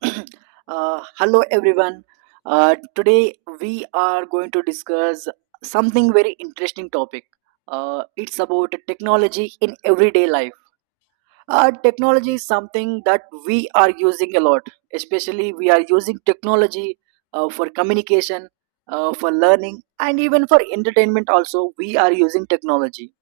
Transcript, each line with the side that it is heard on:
right: Hello everyone. Today we are going to discuss something very interesting topic. It's about technology in everyday life. Technology is something that we are using a lot. Especially we are using technology for communication, for learning, and even for entertainment. Also, we are using technology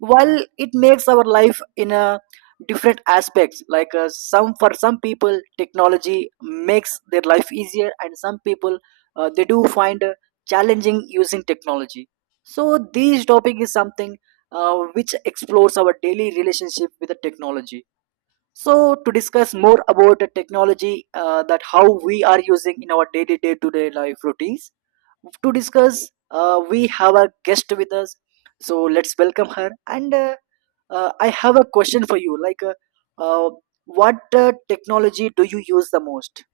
right: while it makes our life in a different aspects like some for some people technology makes their life easier, and some people they do find challenging using technology. So this topic is something which explores our daily relationship with the technology. So to discuss more about the technology, that how we are using in our daily day to day life routines, to discuss, we have a guest with us. So let's welcome her. And I have a question for you. Like, uh, what technology do you use the most?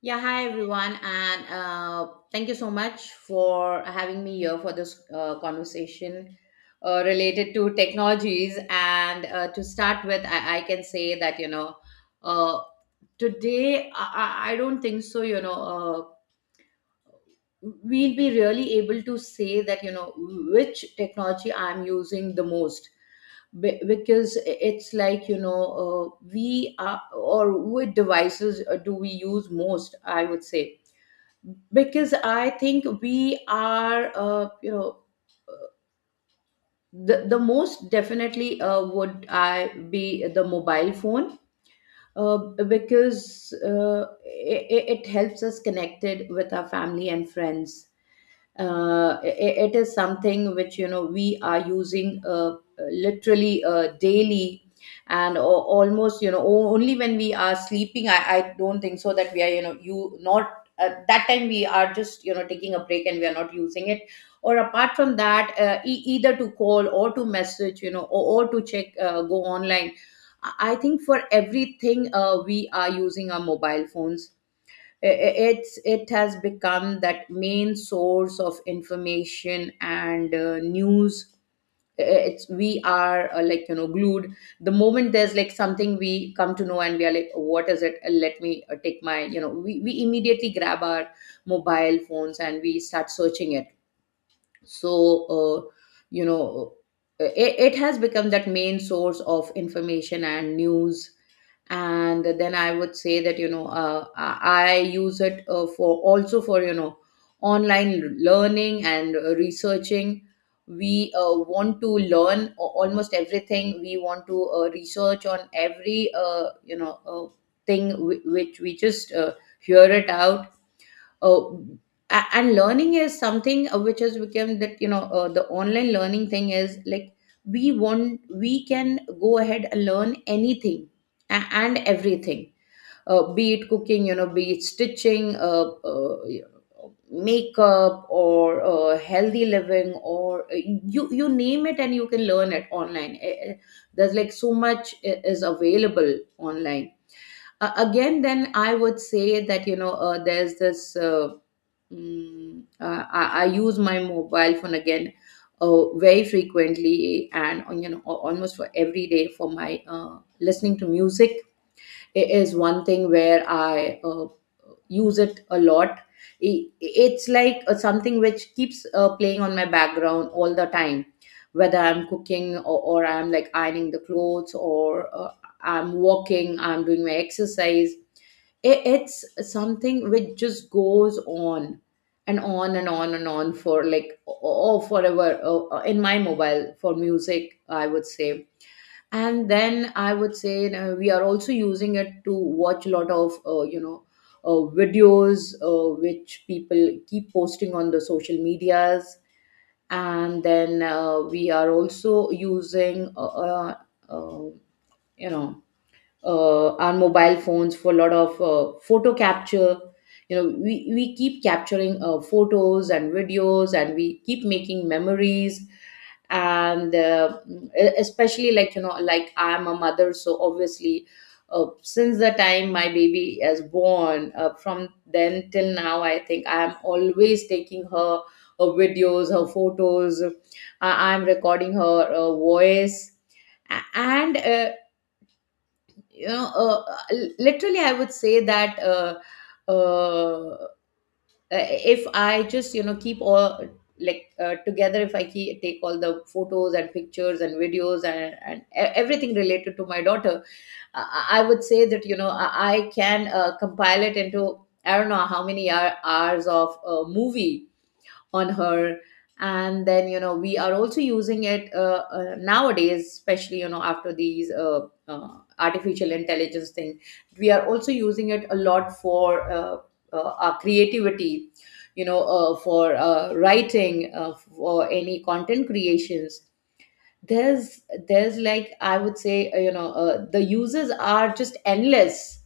left: Yeah, hi everyone, and thank you so much for having me here for this conversation related to technologies. And to start with, I can say that uh, today I don't think so. We'll be really able to say that you know which technology I'm using the most. Because it's like we are or which devices do we use most? I would say because I think we are you know the most definitely would I be the mobile phone, uh, because it helps us connected with our family and friends. It is something which you know we are using literally daily, and almost you know only when we are sleeping I don't think so that we are you know you not at that time, we are just you know taking a break and we are not using it. Or apart from that, either to call or to message, you know, or to check, go online. I think for everything we are using our mobile phones I- it's it has become that main source of information and news. It's we are like you know glued. The moment there's like something we come to know and we are like, what is it, let me take my you know we immediately grab our mobile phones and we start searching it. So uh, you know it has become that main source of information and news. And then I would say that I use it for also for you know online learning and researching. We want to learn, almost everything we want to research on every thing which we just hear it out. Oh, and learning is something which has become that the online learning thing is like we want, we can go ahead and learn anything and everything. Be it cooking, you know, be it stitching, makeup, or healthy living, or you, you name it and you can learn it online. There's like so much is available online. Again, then I would say that there's this I use my mobile phone again very frequently and on, you know, almost for every day for my listening to music. It is one thing where I use it a lot. It's like something which keeps playing on my background all the time, whether I'm cooking, or I'm like ironing the clothes, or I'm walking, I'm doing my exercise. It's something which just goes on and on and on and on for like, oh, forever, in my mobile for music, I would say. And then I would say you, we are also using it to watch a lot of videos which people keep posting on the social medias. And then we are also using uh, you know our mobile phones for a lot of photo capture. You know, we keep capturing photos and videos and we keep making memories. And especially like you know, like, I am a mother, so obviously since the time my baby is born, from then till now, I think I am always taking her videos, her photos, I am recording her voice. And you know, uh, literally, I would say that uh, uh, if I just, you know, keep all like together, if I keep, take all the photos and pictures and videos and everything related to my daughter, I would say that, you know, I can compile it into, I don't know how many hours of a movie on her. And then you know we are also using it nowadays, especially you know after these uh, artificial intelligence thing, we are also using it a lot for our creativity, you know, for writing, for any content creations. There's there's like, I would say, the users are just endless.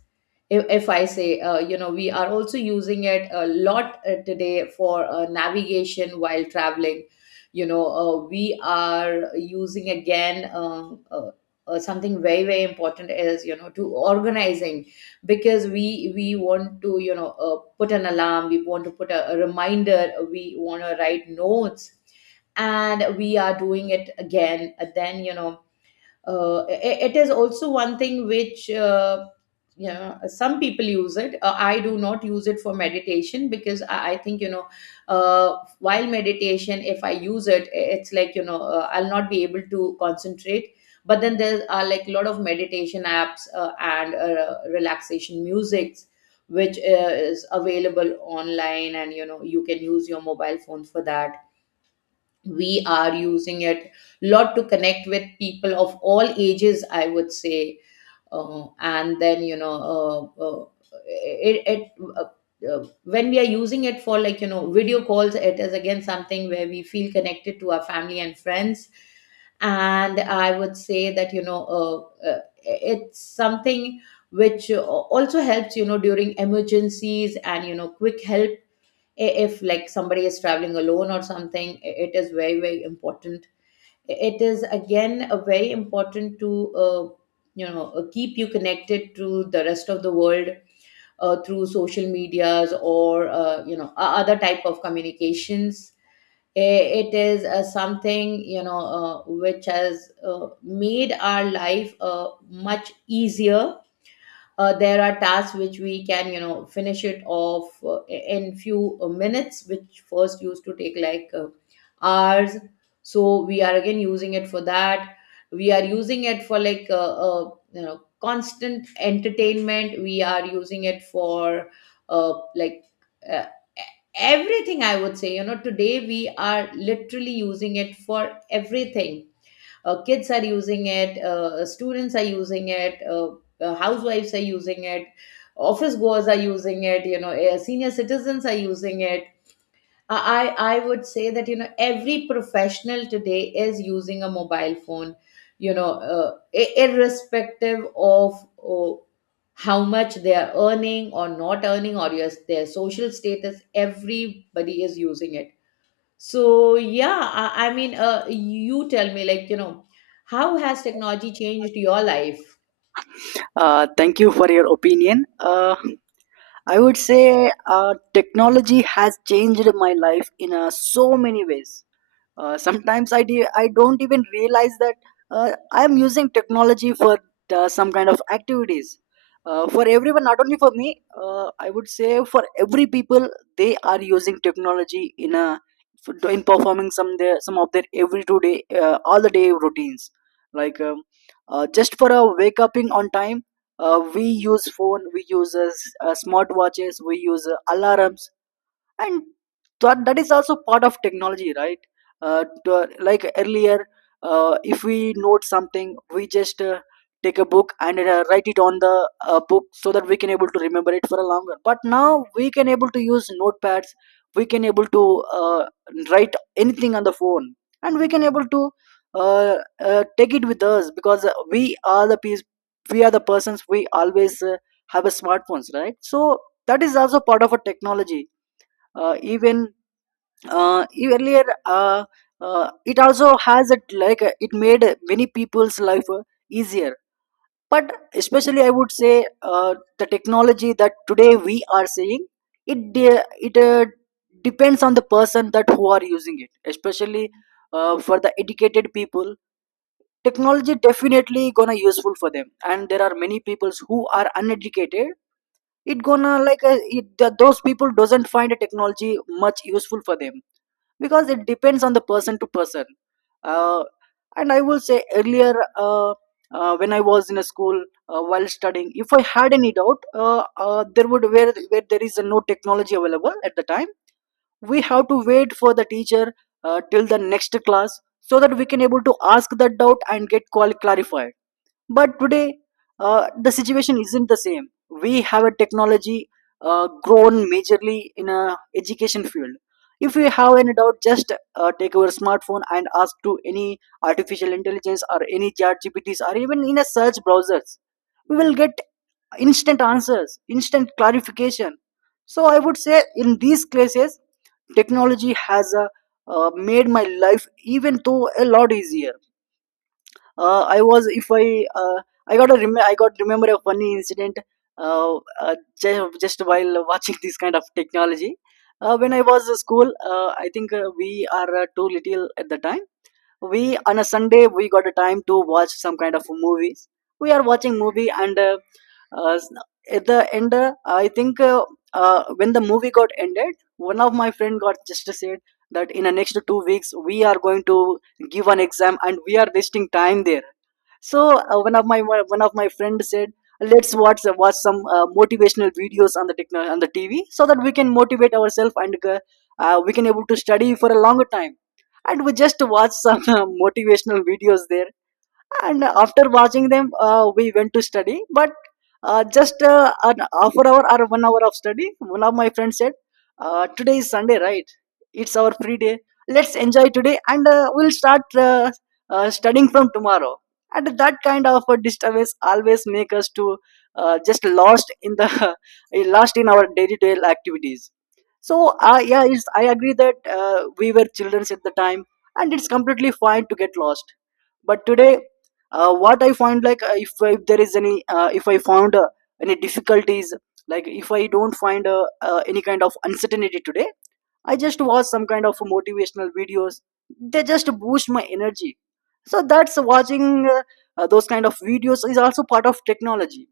left: If I say, you know, we are also using it a lot today for navigation while traveling. You know, we are using again something very, very important is, you know, to organizing, because we want to you know put an alarm, we want to put a reminder, we want to write notes, and we are doing it again. Then you know it is also one thing which you know some people use it. I do not use it for meditation, because I think you know while meditation if I use it, it's like you know I'll not be able to concentrate. But then there are like a lot of meditation apps and relaxation musics which is available online, and you know you can use your mobile phone for that. We are using it lot to connect with people of all ages, I would say. And then you know it, it uh, when we are using it for like you know video calls, it is again something where we feel connected to our family and friends. And I would say that you know it's something which also helps you know during emergencies and you know quick help. If like somebody is traveling alone or something, it is very, very important. It is again a very important to uh, you know keep you connected to the rest of the world through social medias or you know other type of communications. It is something you know which has made our life much easier. There are tasks which we can you know finish it off in few minutes which first used to take like hours. So we are again using it for that. We are using it for like you know constant entertainment. We are using it for uh, like uh, everything, I would say. You know, today we are literally using it for everything. Kids are using it, students are using it, housewives are using it, office goers are using it, you know, senior citizens are using it. I would say that you know every professional today is using a mobile phone. You know, irrespective of uh, how much they are earning or not earning or your, their social status, everybody is using it. So yeah, I mean, you tell me, like, you know, how has technology changed your life?
right: Thank you for your opinion. I would say technology has changed my life in so many ways. Sometimes I don't even realize that I am using technology for some kind of activities. For everyone, not only for me, I would say for every people, they are using technology in a in performing some of their every 2 day all the day routines. Like um, just for a wake upping on time, we use phone, we use smartwatches, we use alarms, and that is also part of technology, right? Like earlier, if we note something, we just take a book and write it on the book so that we can able to remember it for a longer, but now we can able to use notepads. We can able to uh, write anything on the phone and we can able to uh, take it with us because we are the persons, we always have a smartphones, right? So that is also part of a technology. Even uh, Earlier it also has it like it made many people's life easier, but especially I would say the technology that today we are seeing, it de- it depends on the person that who are using it. Especially for the educated people, technology definitely gonna useful for them, and there are many peoples who are uneducated, it gonna like those people doesn't find a technology much useful for them because it depends on the person to person. uh, and I will say earlier uh, when I was in a school, while studying, if I had any doubt, there would where there is no technology available at the time, we have to wait for the teacher till the next class so that we can able to ask that doubt and get clarified. But today, the situation isn't the same. We have a technology grown majorly in a education field. If you have any doubt, just take our smartphone and ask to any artificial intelligence or any chat GPTs or even in a search browsers. We will get instant answers, instant clarification. So I would say in these cases, technology has made my life even though a lot easier. I was if I uh, I got I got remember a funny incident. uh, just while watching this kind of technology, when I was at school, I think we are too little at the time. We On a Sunday we got a time to watch some kind of movies. We are watching movie, and uh, at the end I think when the movie got ended, one of my friend got just said that in the next 2 weeks we are going to give an exam, and we are wasting time there. So one of my friend said, let's watch some motivational videos on the TV so that we can motivate ourselves, and we can able to study for a longer time. And we just watch some motivational videos there, and after watching them, we went to study. But just an half an hour or one hour of study, one of my friends said, today is Sunday, right? It's our free day. Let's enjoy today, and we'll start studying from tomorrow. And that kind of a disturbance always make us to just lost in the lost in our day-to-day activities. So yeah, it's, I agree that we were children at the time, and it's completely fine to get lost. But today, what I find like, if there is any if I found any difficulties, like if I don't find any kind of uncertainty today, I just watch some kind of motivational videos. They just boost my energy. So that's watching those kind of videos is also part of technology.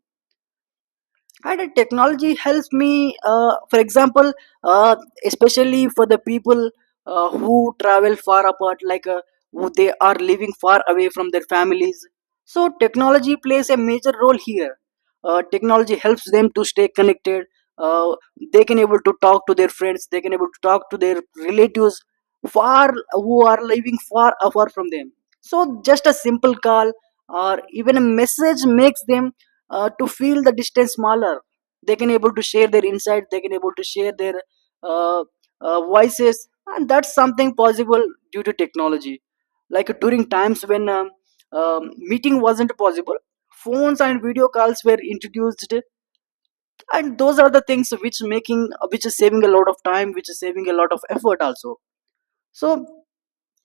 right: And technology helps me, for example, uh, especially for the people who travel far apart, like who they are living far away from their families. So technology plays a major role here. Technology helps them to stay connected. uh, they can able to talk to their friends, they can able to talk to their relatives far who are living far apart from them. So just a simple call or even a message makes them to feel the distance smaller. They can able to share their insight, they can able to share their uh, voices, and that's something possible due to technology. Like during times when meeting wasn't possible, phones and video calls were introduced, and those are the things which making, which is saving a lot of time, which is saving a lot of effort also. So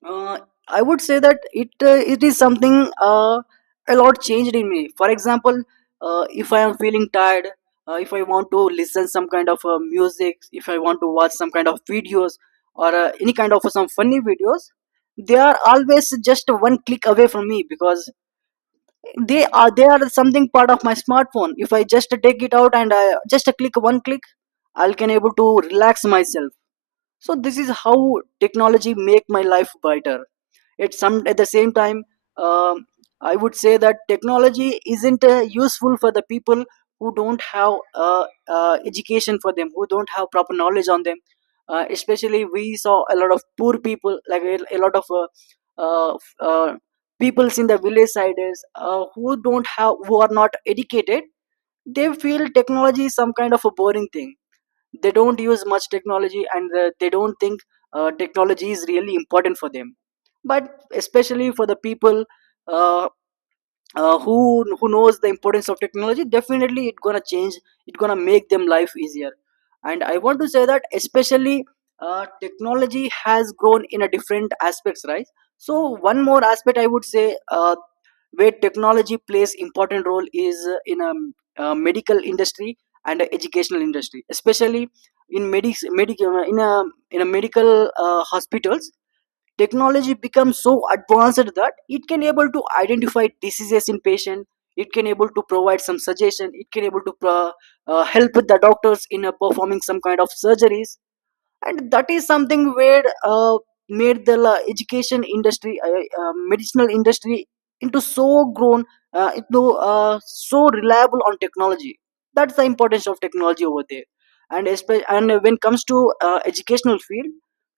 right: uh, I would say that it is something uh, a lot changed in me. For example, if I am feeling tired, if I want to listen some kind of music, if I want to watch some kind of videos, or any kind of some funny videos, they are always just one click away from me, because they are something part of my smartphone. If I just take it out and I just click one click, I'll can able to relax myself. So this is how technology make my life brighter. At some at the same time, um, I would say that technology isn't useful for the people who don't have education for them, who don't have proper knowledge on them. Especially we saw a lot of poor people, like a lot of uh, f- uh, peoples in the village sides who don't have, who are not educated. They feel technology is some kind of a boring thing. They don't use much technology, and they don't think technology is really important for them. But especially for the people uh, uh, who who knows the importance of technology, definitely it's gonna change, it's gonna make them life easier. And I want to say that especially technology has grown in a different aspects, right? So one more aspect I would say where technology plays important role is in a medical industry and educational industry. Especially in medics medic, in a medical hospitals, technology becomes so advanced that it can able to identify diseases in patient. It can able to provide some suggestion, it can able to help the doctors in performing some kind of surgeries. And that is something where uh, made the education industry, medicinal industry, into so grown, into so reliable on technology. That's the importance of technology over there. And and when it comes to educational field,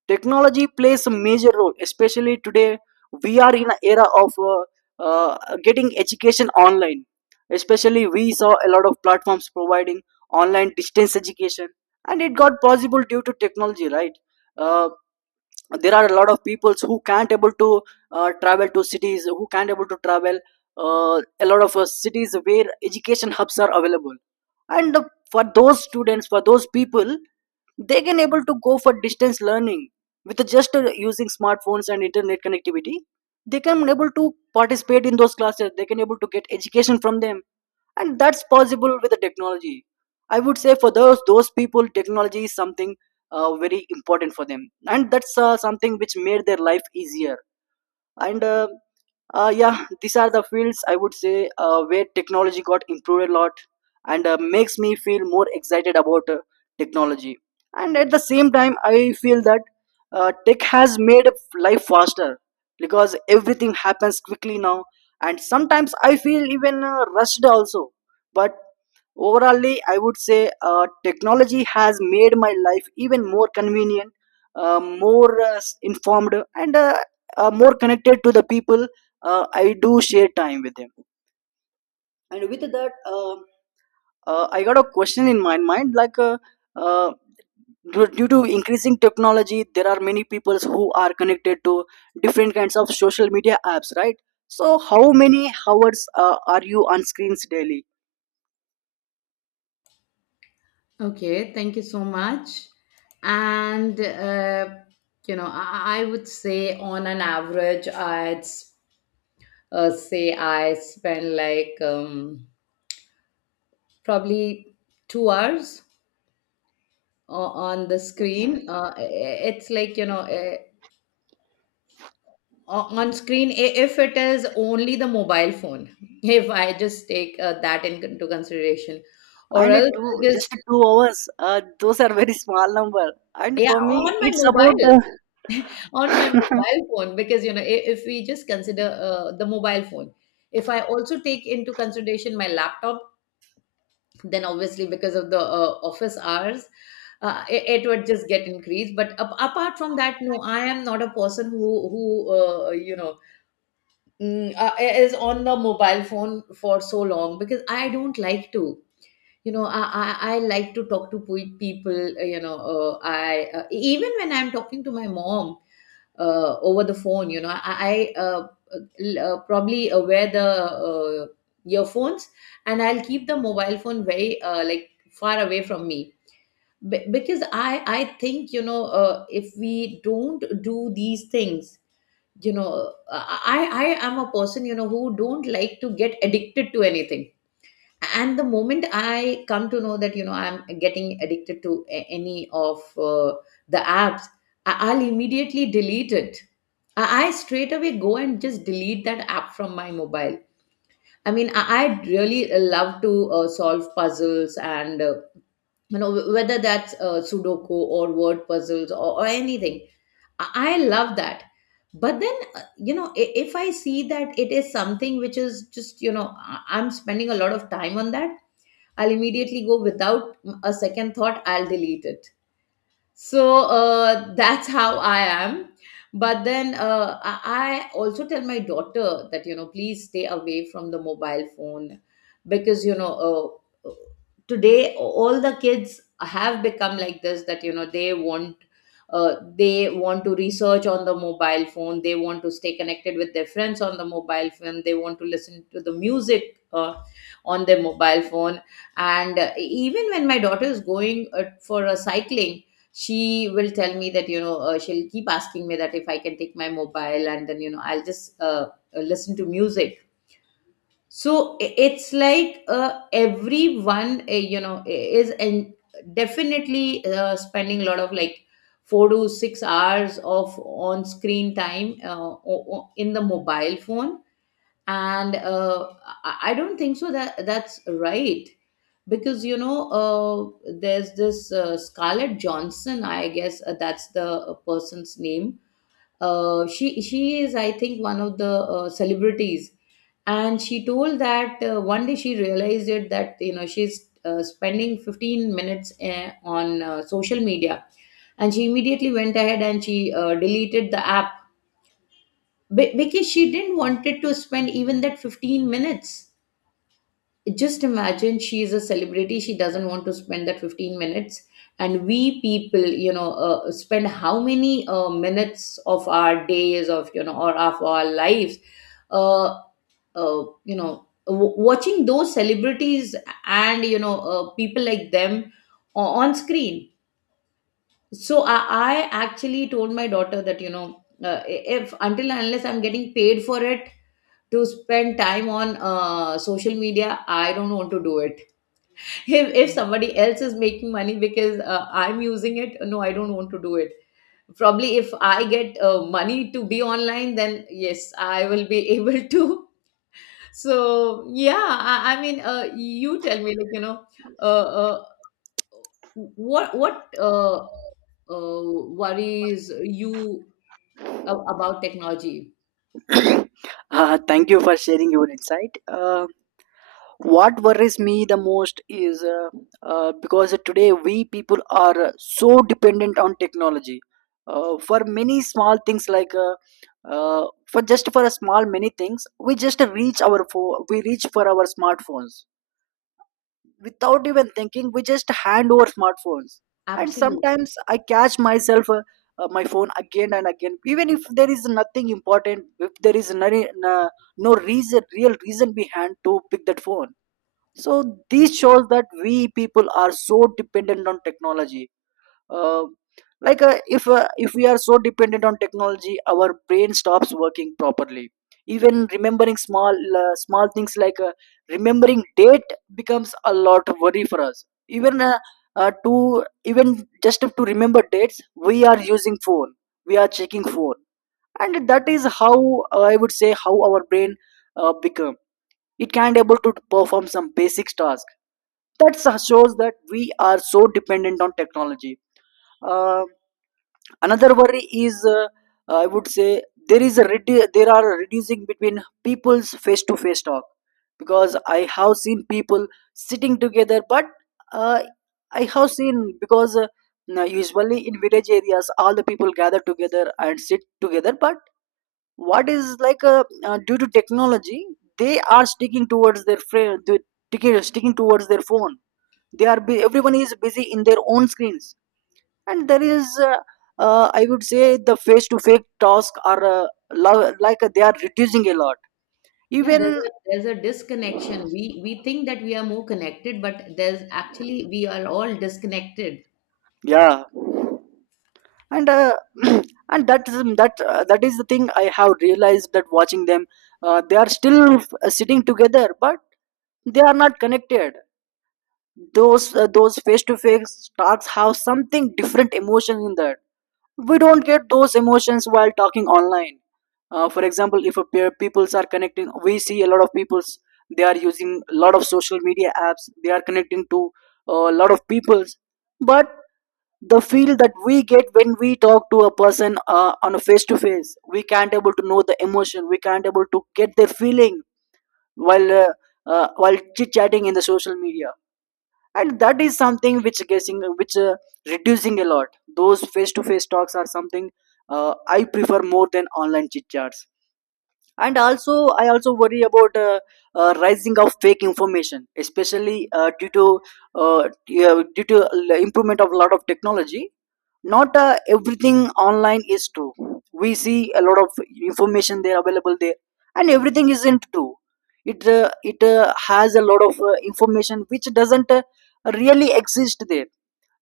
right: technology plays a major role. Especially today we are in an era of uh, getting education online. Especially we saw a lot of platforms providing online distance education, and it got possible due to technology, right? uh, there are a lot of peoples who can't able to travel to cities, who can't able to travel uh, a lot of cities where education hubs are available. And for those students, for those people, they can able to go for distance learning with just using smartphones and internet connectivity. They can able to participate in those classes, they can able to get education from them, and that's possible with the technology. I would say for those people technology is something very important for them, and that's something which made their life easier, and yeah, these are the fields I would say where technology got improved a lot, and makes me feel more excited about technology. And at the same time, I feel that tech has made life faster, because everything happens quickly now, and sometimes I feel even rushed also. But overallly, I would say technology has made my life even more convenient, more informed, and more connected to the people I do share time with them. And with that, I got a question in my mind like, uh, due to increasing technology, there are many people who are connected to different kinds of social media apps, right? So, how many hours are you on screens daily?
left: Okay, thank you so much. And you know, I would say on an average, say I spend like probably 2 hours on the screen. It's like you know, on screen, if it is only the mobile phone if I just take that into consideration or
right: And a
left: else
right: two just
left: because
right: 2 hours, those are very small number, and
left: yeah,
right: for me
left: on my
right: it's about
left: mobile, on my mobile phone, because you know, if we just consider the mobile phone, if I also take into consideration my laptop, then obviously because of the office hours, it would just get increased. But apart from that, no, I am not a person who uh, you know is on the mobile phone for so long, because I don't like to. You know, I like to talk to people. You know, I even when I'm talking to my mom over the phone, you know, probably wear the earphones, and I'll keep the mobile phone very like far away from me. Because I think, you know, if we don't do these things, you know. i I am a person, you know, who don't like to get addicted to anything. And the moment I come to know that, you know, I'm getting addicted to any of the apps, I'll immediately delete it. I straight away go and just delete that app from my mobile. I mean, I really love to solve puzzles and, you know, whether that's sudoku or word puzzles, or anything. I love that. But then, you know, if I see that it is something which is just, you know, I'm spending a lot of time on that, I'll immediately go without a second thought, I'll delete it. So that's how I am. But then I also tell my daughter that, you know, please stay away from the mobile phone, because, you know, uh, today all the kids have become like this, that, you know, they want to research on the mobile phone, they want to stay connected with their friends on the mobile phone, they want to listen to the music on their mobile phone. And even when my daughter is going, for a cycling, she will tell me that, you know, she'll keep asking me that if I can take my mobile, and then, you know, I'll just listen to music. So it's like, everyone, you know, is, and definitely spending a lot of, like, 4 to 6 hours of on screen time, in the mobile phone. And I don't think so that that's right. Because, you know, there's this Scarlett Johnson, I guess, that's the person's name. She is, I think, one of the celebrities. And she told that, one day she realized it that, you know, she's spending 15 minutes on social media, and she immediately went ahead and she deleted the app, because she didn't wanted to spend even that 15 minutes. Just imagine, she is a celebrity, she doesn't want to spend that 15 minutes. And we people, you know, spend how many minutes of our days, of, you know, or of our lives, uh, you know, watching those celebrities, and, you know, people like them, on screen. So I actually told my daughter that, you know, if, until and unless I'm getting paid for it, to spend time on social media, I don't want to do it. If somebody else is making money because I'm using it, no, I don't want to do it. Probably if I get money to be online, then yes, I will be able to. So yeah, I mean, you tell me, like, you know, uh, uh, what worries you about technology.
right: thank you for sharing your insight. What worries me the most is, because today we people are so dependent on technology for many small things, like uh, for just for a small many things, we just reach we reach for our smartphones without even thinking, we just hand over smartphones. And
left: Absolutely.
right: sometimes I catch myself my phone again and again, even if there is nothing important, if there is no reason real reason behind to pick that phone. So this shows that we people are so dependent on technology. uh, like, if we are so dependent on technology, our brain stops working properly, even remembering small small things, like remembering date becomes a lot of worry for us, even to even just to remember dates we are using phone, we are checking phone. And that is how, I would say, how our brain become, it can't able to perform some basic task. That shows that we are so dependent on technology. Uh, Another worry is, I would say, there there are a reducing between people's face to face talk, because I have seen people sitting together, but uh, I have seen, because now usually in village areas all the people gather together and sit together, but what is like due to technology, they are sticking towards their friend, sticking towards their phone, everyone is busy in their own screens. And there is I would say, the face to face tasks are like, they are reducing a lot.
left: Yeah, there's
right: Even
left: a there's a disconnection. We think that we are more connected, but there's actually we are all disconnected.
right: yeah. And and that is the thing I have realized, that watching them, they are still sitting together but they are not connected. Those those face to face talks have something different emotion in that, we don't get those emotions while talking online. For example, if a pair peoples are connecting, we see a lot of peoples, they are using a lot of social media apps, they are connecting to a lot of peoples, but the feel that we get when we talk to a person on a face to face, we can't able to know the emotion, we can't able to get their feeling, while uh, while chit chatting in the social media. And that is something which guessing, which reducing a lot. Those face to face talks are something I prefer more than online chit chats. And also, I also worry about rising of fake information, especially due to improvement of a lot of technology. Not everything online is true, we see a lot of information there available there, and everything isn't true. It has a lot of information which doesn't really exist there.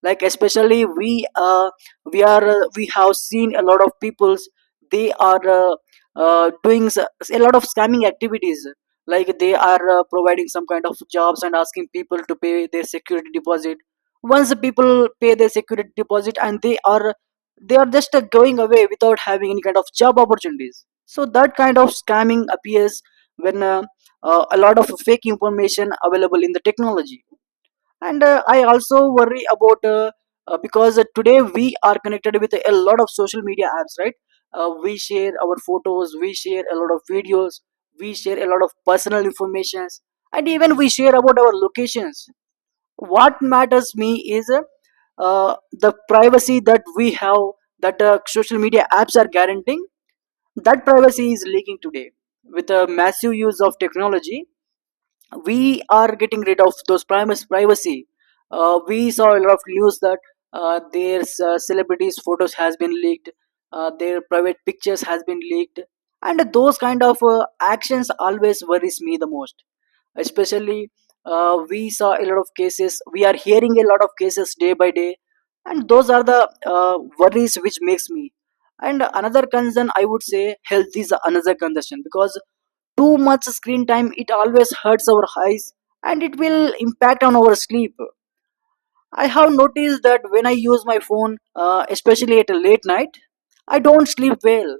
right: Like, especially we have seen a lot of peoples, they are doing a lot of scamming activities, like they are providing some kind of jobs and asking people to pay their security deposit, once the people pay their security deposit, and they are just going away without having any kind of job opportunities, so that kind of scamming appears when a lot of fake information available in the technology. And I also worry about because today we are connected with a lot of social media apps, right? We share our photos, we share a lot of videos, we share a lot of personal informations, and even we share about our locations. What matters me is uh, the privacy that we have, that social media apps are guaranteeing, that privacy is leaking today. With a massive use of technology, we are getting rid of those primus privacy. We saw a lot of news that their celebrities' photos has been leaked, their private pictures has been leaked, and those kind of actions always worries me the most. Especially, we saw a lot of cases. We are hearing a lot of cases day by day, and those are the worries which makes me. And another concern, I would say health is another concern, because too much screen time it always hurts our eyes and it will impact on our sleep. I have noticed that when I use my phone, especially at a late night, I don't sleep well,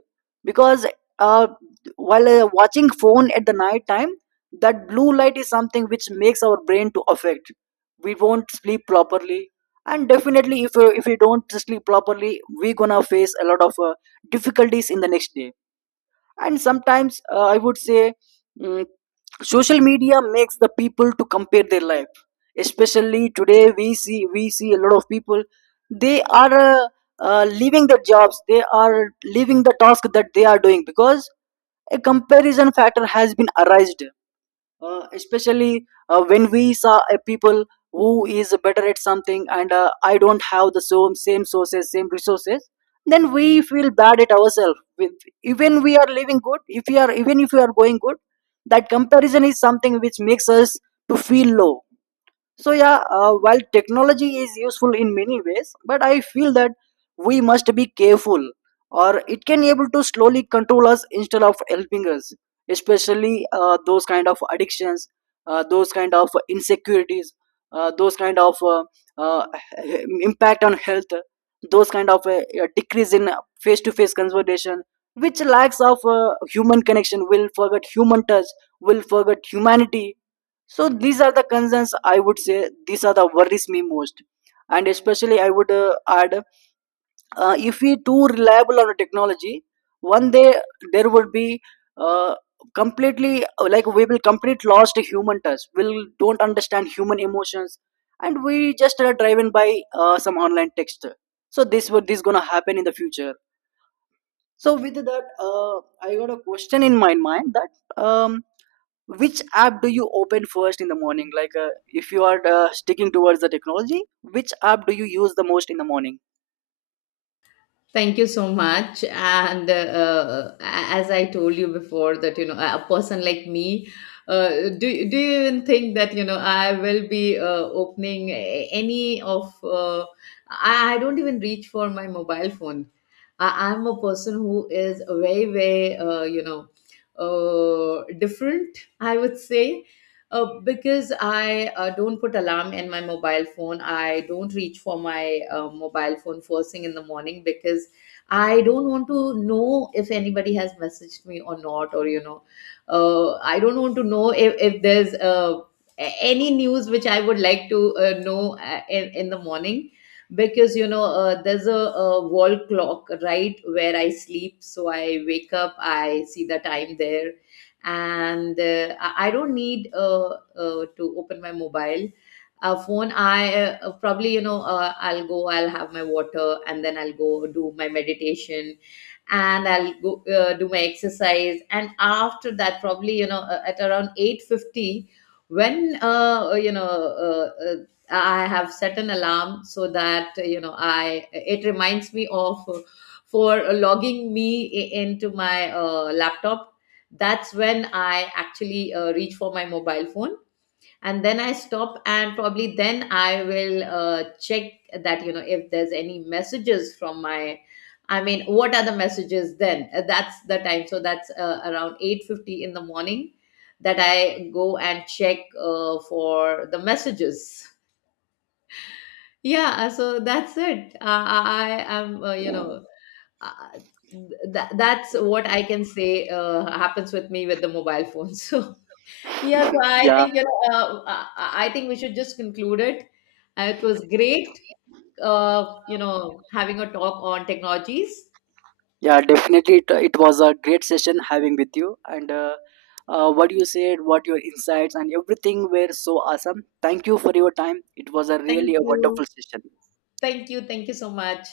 right: because uh, while watching phone at the night time, that blue light is something which makes our brain to affect, we won't sleep properly. And definitely, if we don't sleep properly, we gonna face a lot of difficulties in the next day. And sometimes I would say, mm, social media makes the people to compare their life. Especially today we see a lot of people, they are leaving their jobs, they are leaving the task that they are doing because a comparison factor has been arised. Especially when we saw a people who is better at something, and I don't have the same resources, then we feel bad at ourselves. Even we are living good, if we are, even if we are going good, that comparison is something which makes us to feel low. So yeah, while technology is useful in many ways, but I feel that we must be careful, or it can be able to slowly control us instead of helping us. Especially those kind of addictions, those kind of insecurities, those kind of uh, impact on health, those kind of decrease in face-to-face conversation, which lacks of human connection, will forget human touch, will forget humanity. So these are the concerns, I would say these are the worries me most. And especially I would add, if we too reliable on a technology, one day there would be uh, completely, like we will complete lost human touch, we'll don't understand human emotions, and we just are driven by some online text. So this would, this gonna happen in the future. So with that, I got a question in my mind that, um, which app do you open first in the morning? Like, if you are sticking towards the technology, which app do you use the most in the morning?
left: Thank you so much. And as I told you before, that, you know, a person like me, do you even think that, you know, I will be opening any of? I don't even reach for my mobile phone. I'm a person who is very, very, you know, different, I would say, because I don't put alarm in my mobile phone. I don't reach for my mobile phone first thing in the morning, because I don't want to know if anybody has messaged me or not, or, you know, I don't want to know if there's any news which I would like to know, in the morning. Because, you know, there's a wall clock right where I sleep, so I wake up, I see the time there. And I don't need, to open my mobile phone. I, probably, you know, I'll go, I'll have my water, and then I'll go do my meditation, and I'll go do my exercise. And after that, probably, you know, at around 8:50, when, you know, I have set an alarm so that, you know, it reminds me of, for logging me into my laptop. That's when I actually reach for my mobile phone, and then I stop, and probably then I will check that, you know, if there's any messages from my, I mean, what are the messages then. That's the time, so that's around 8:50 in the morning that I go and check for the messages. Yeah, so that's it. I am, you know, uh, that's what I can say happens with me with the mobile phone so yes, I
right: Yeah,
left: think, you know. I think we should just conclude it. It was great, you know, having a talk on technologies.
right: yeah, definitely. It was a great session having with you. And what you said, what your insights, and everything were so awesome. Thank you for your time. It was a really
left: Thank
right: a
left: you,
right: wonderful session.
left: thank you, thank you so much.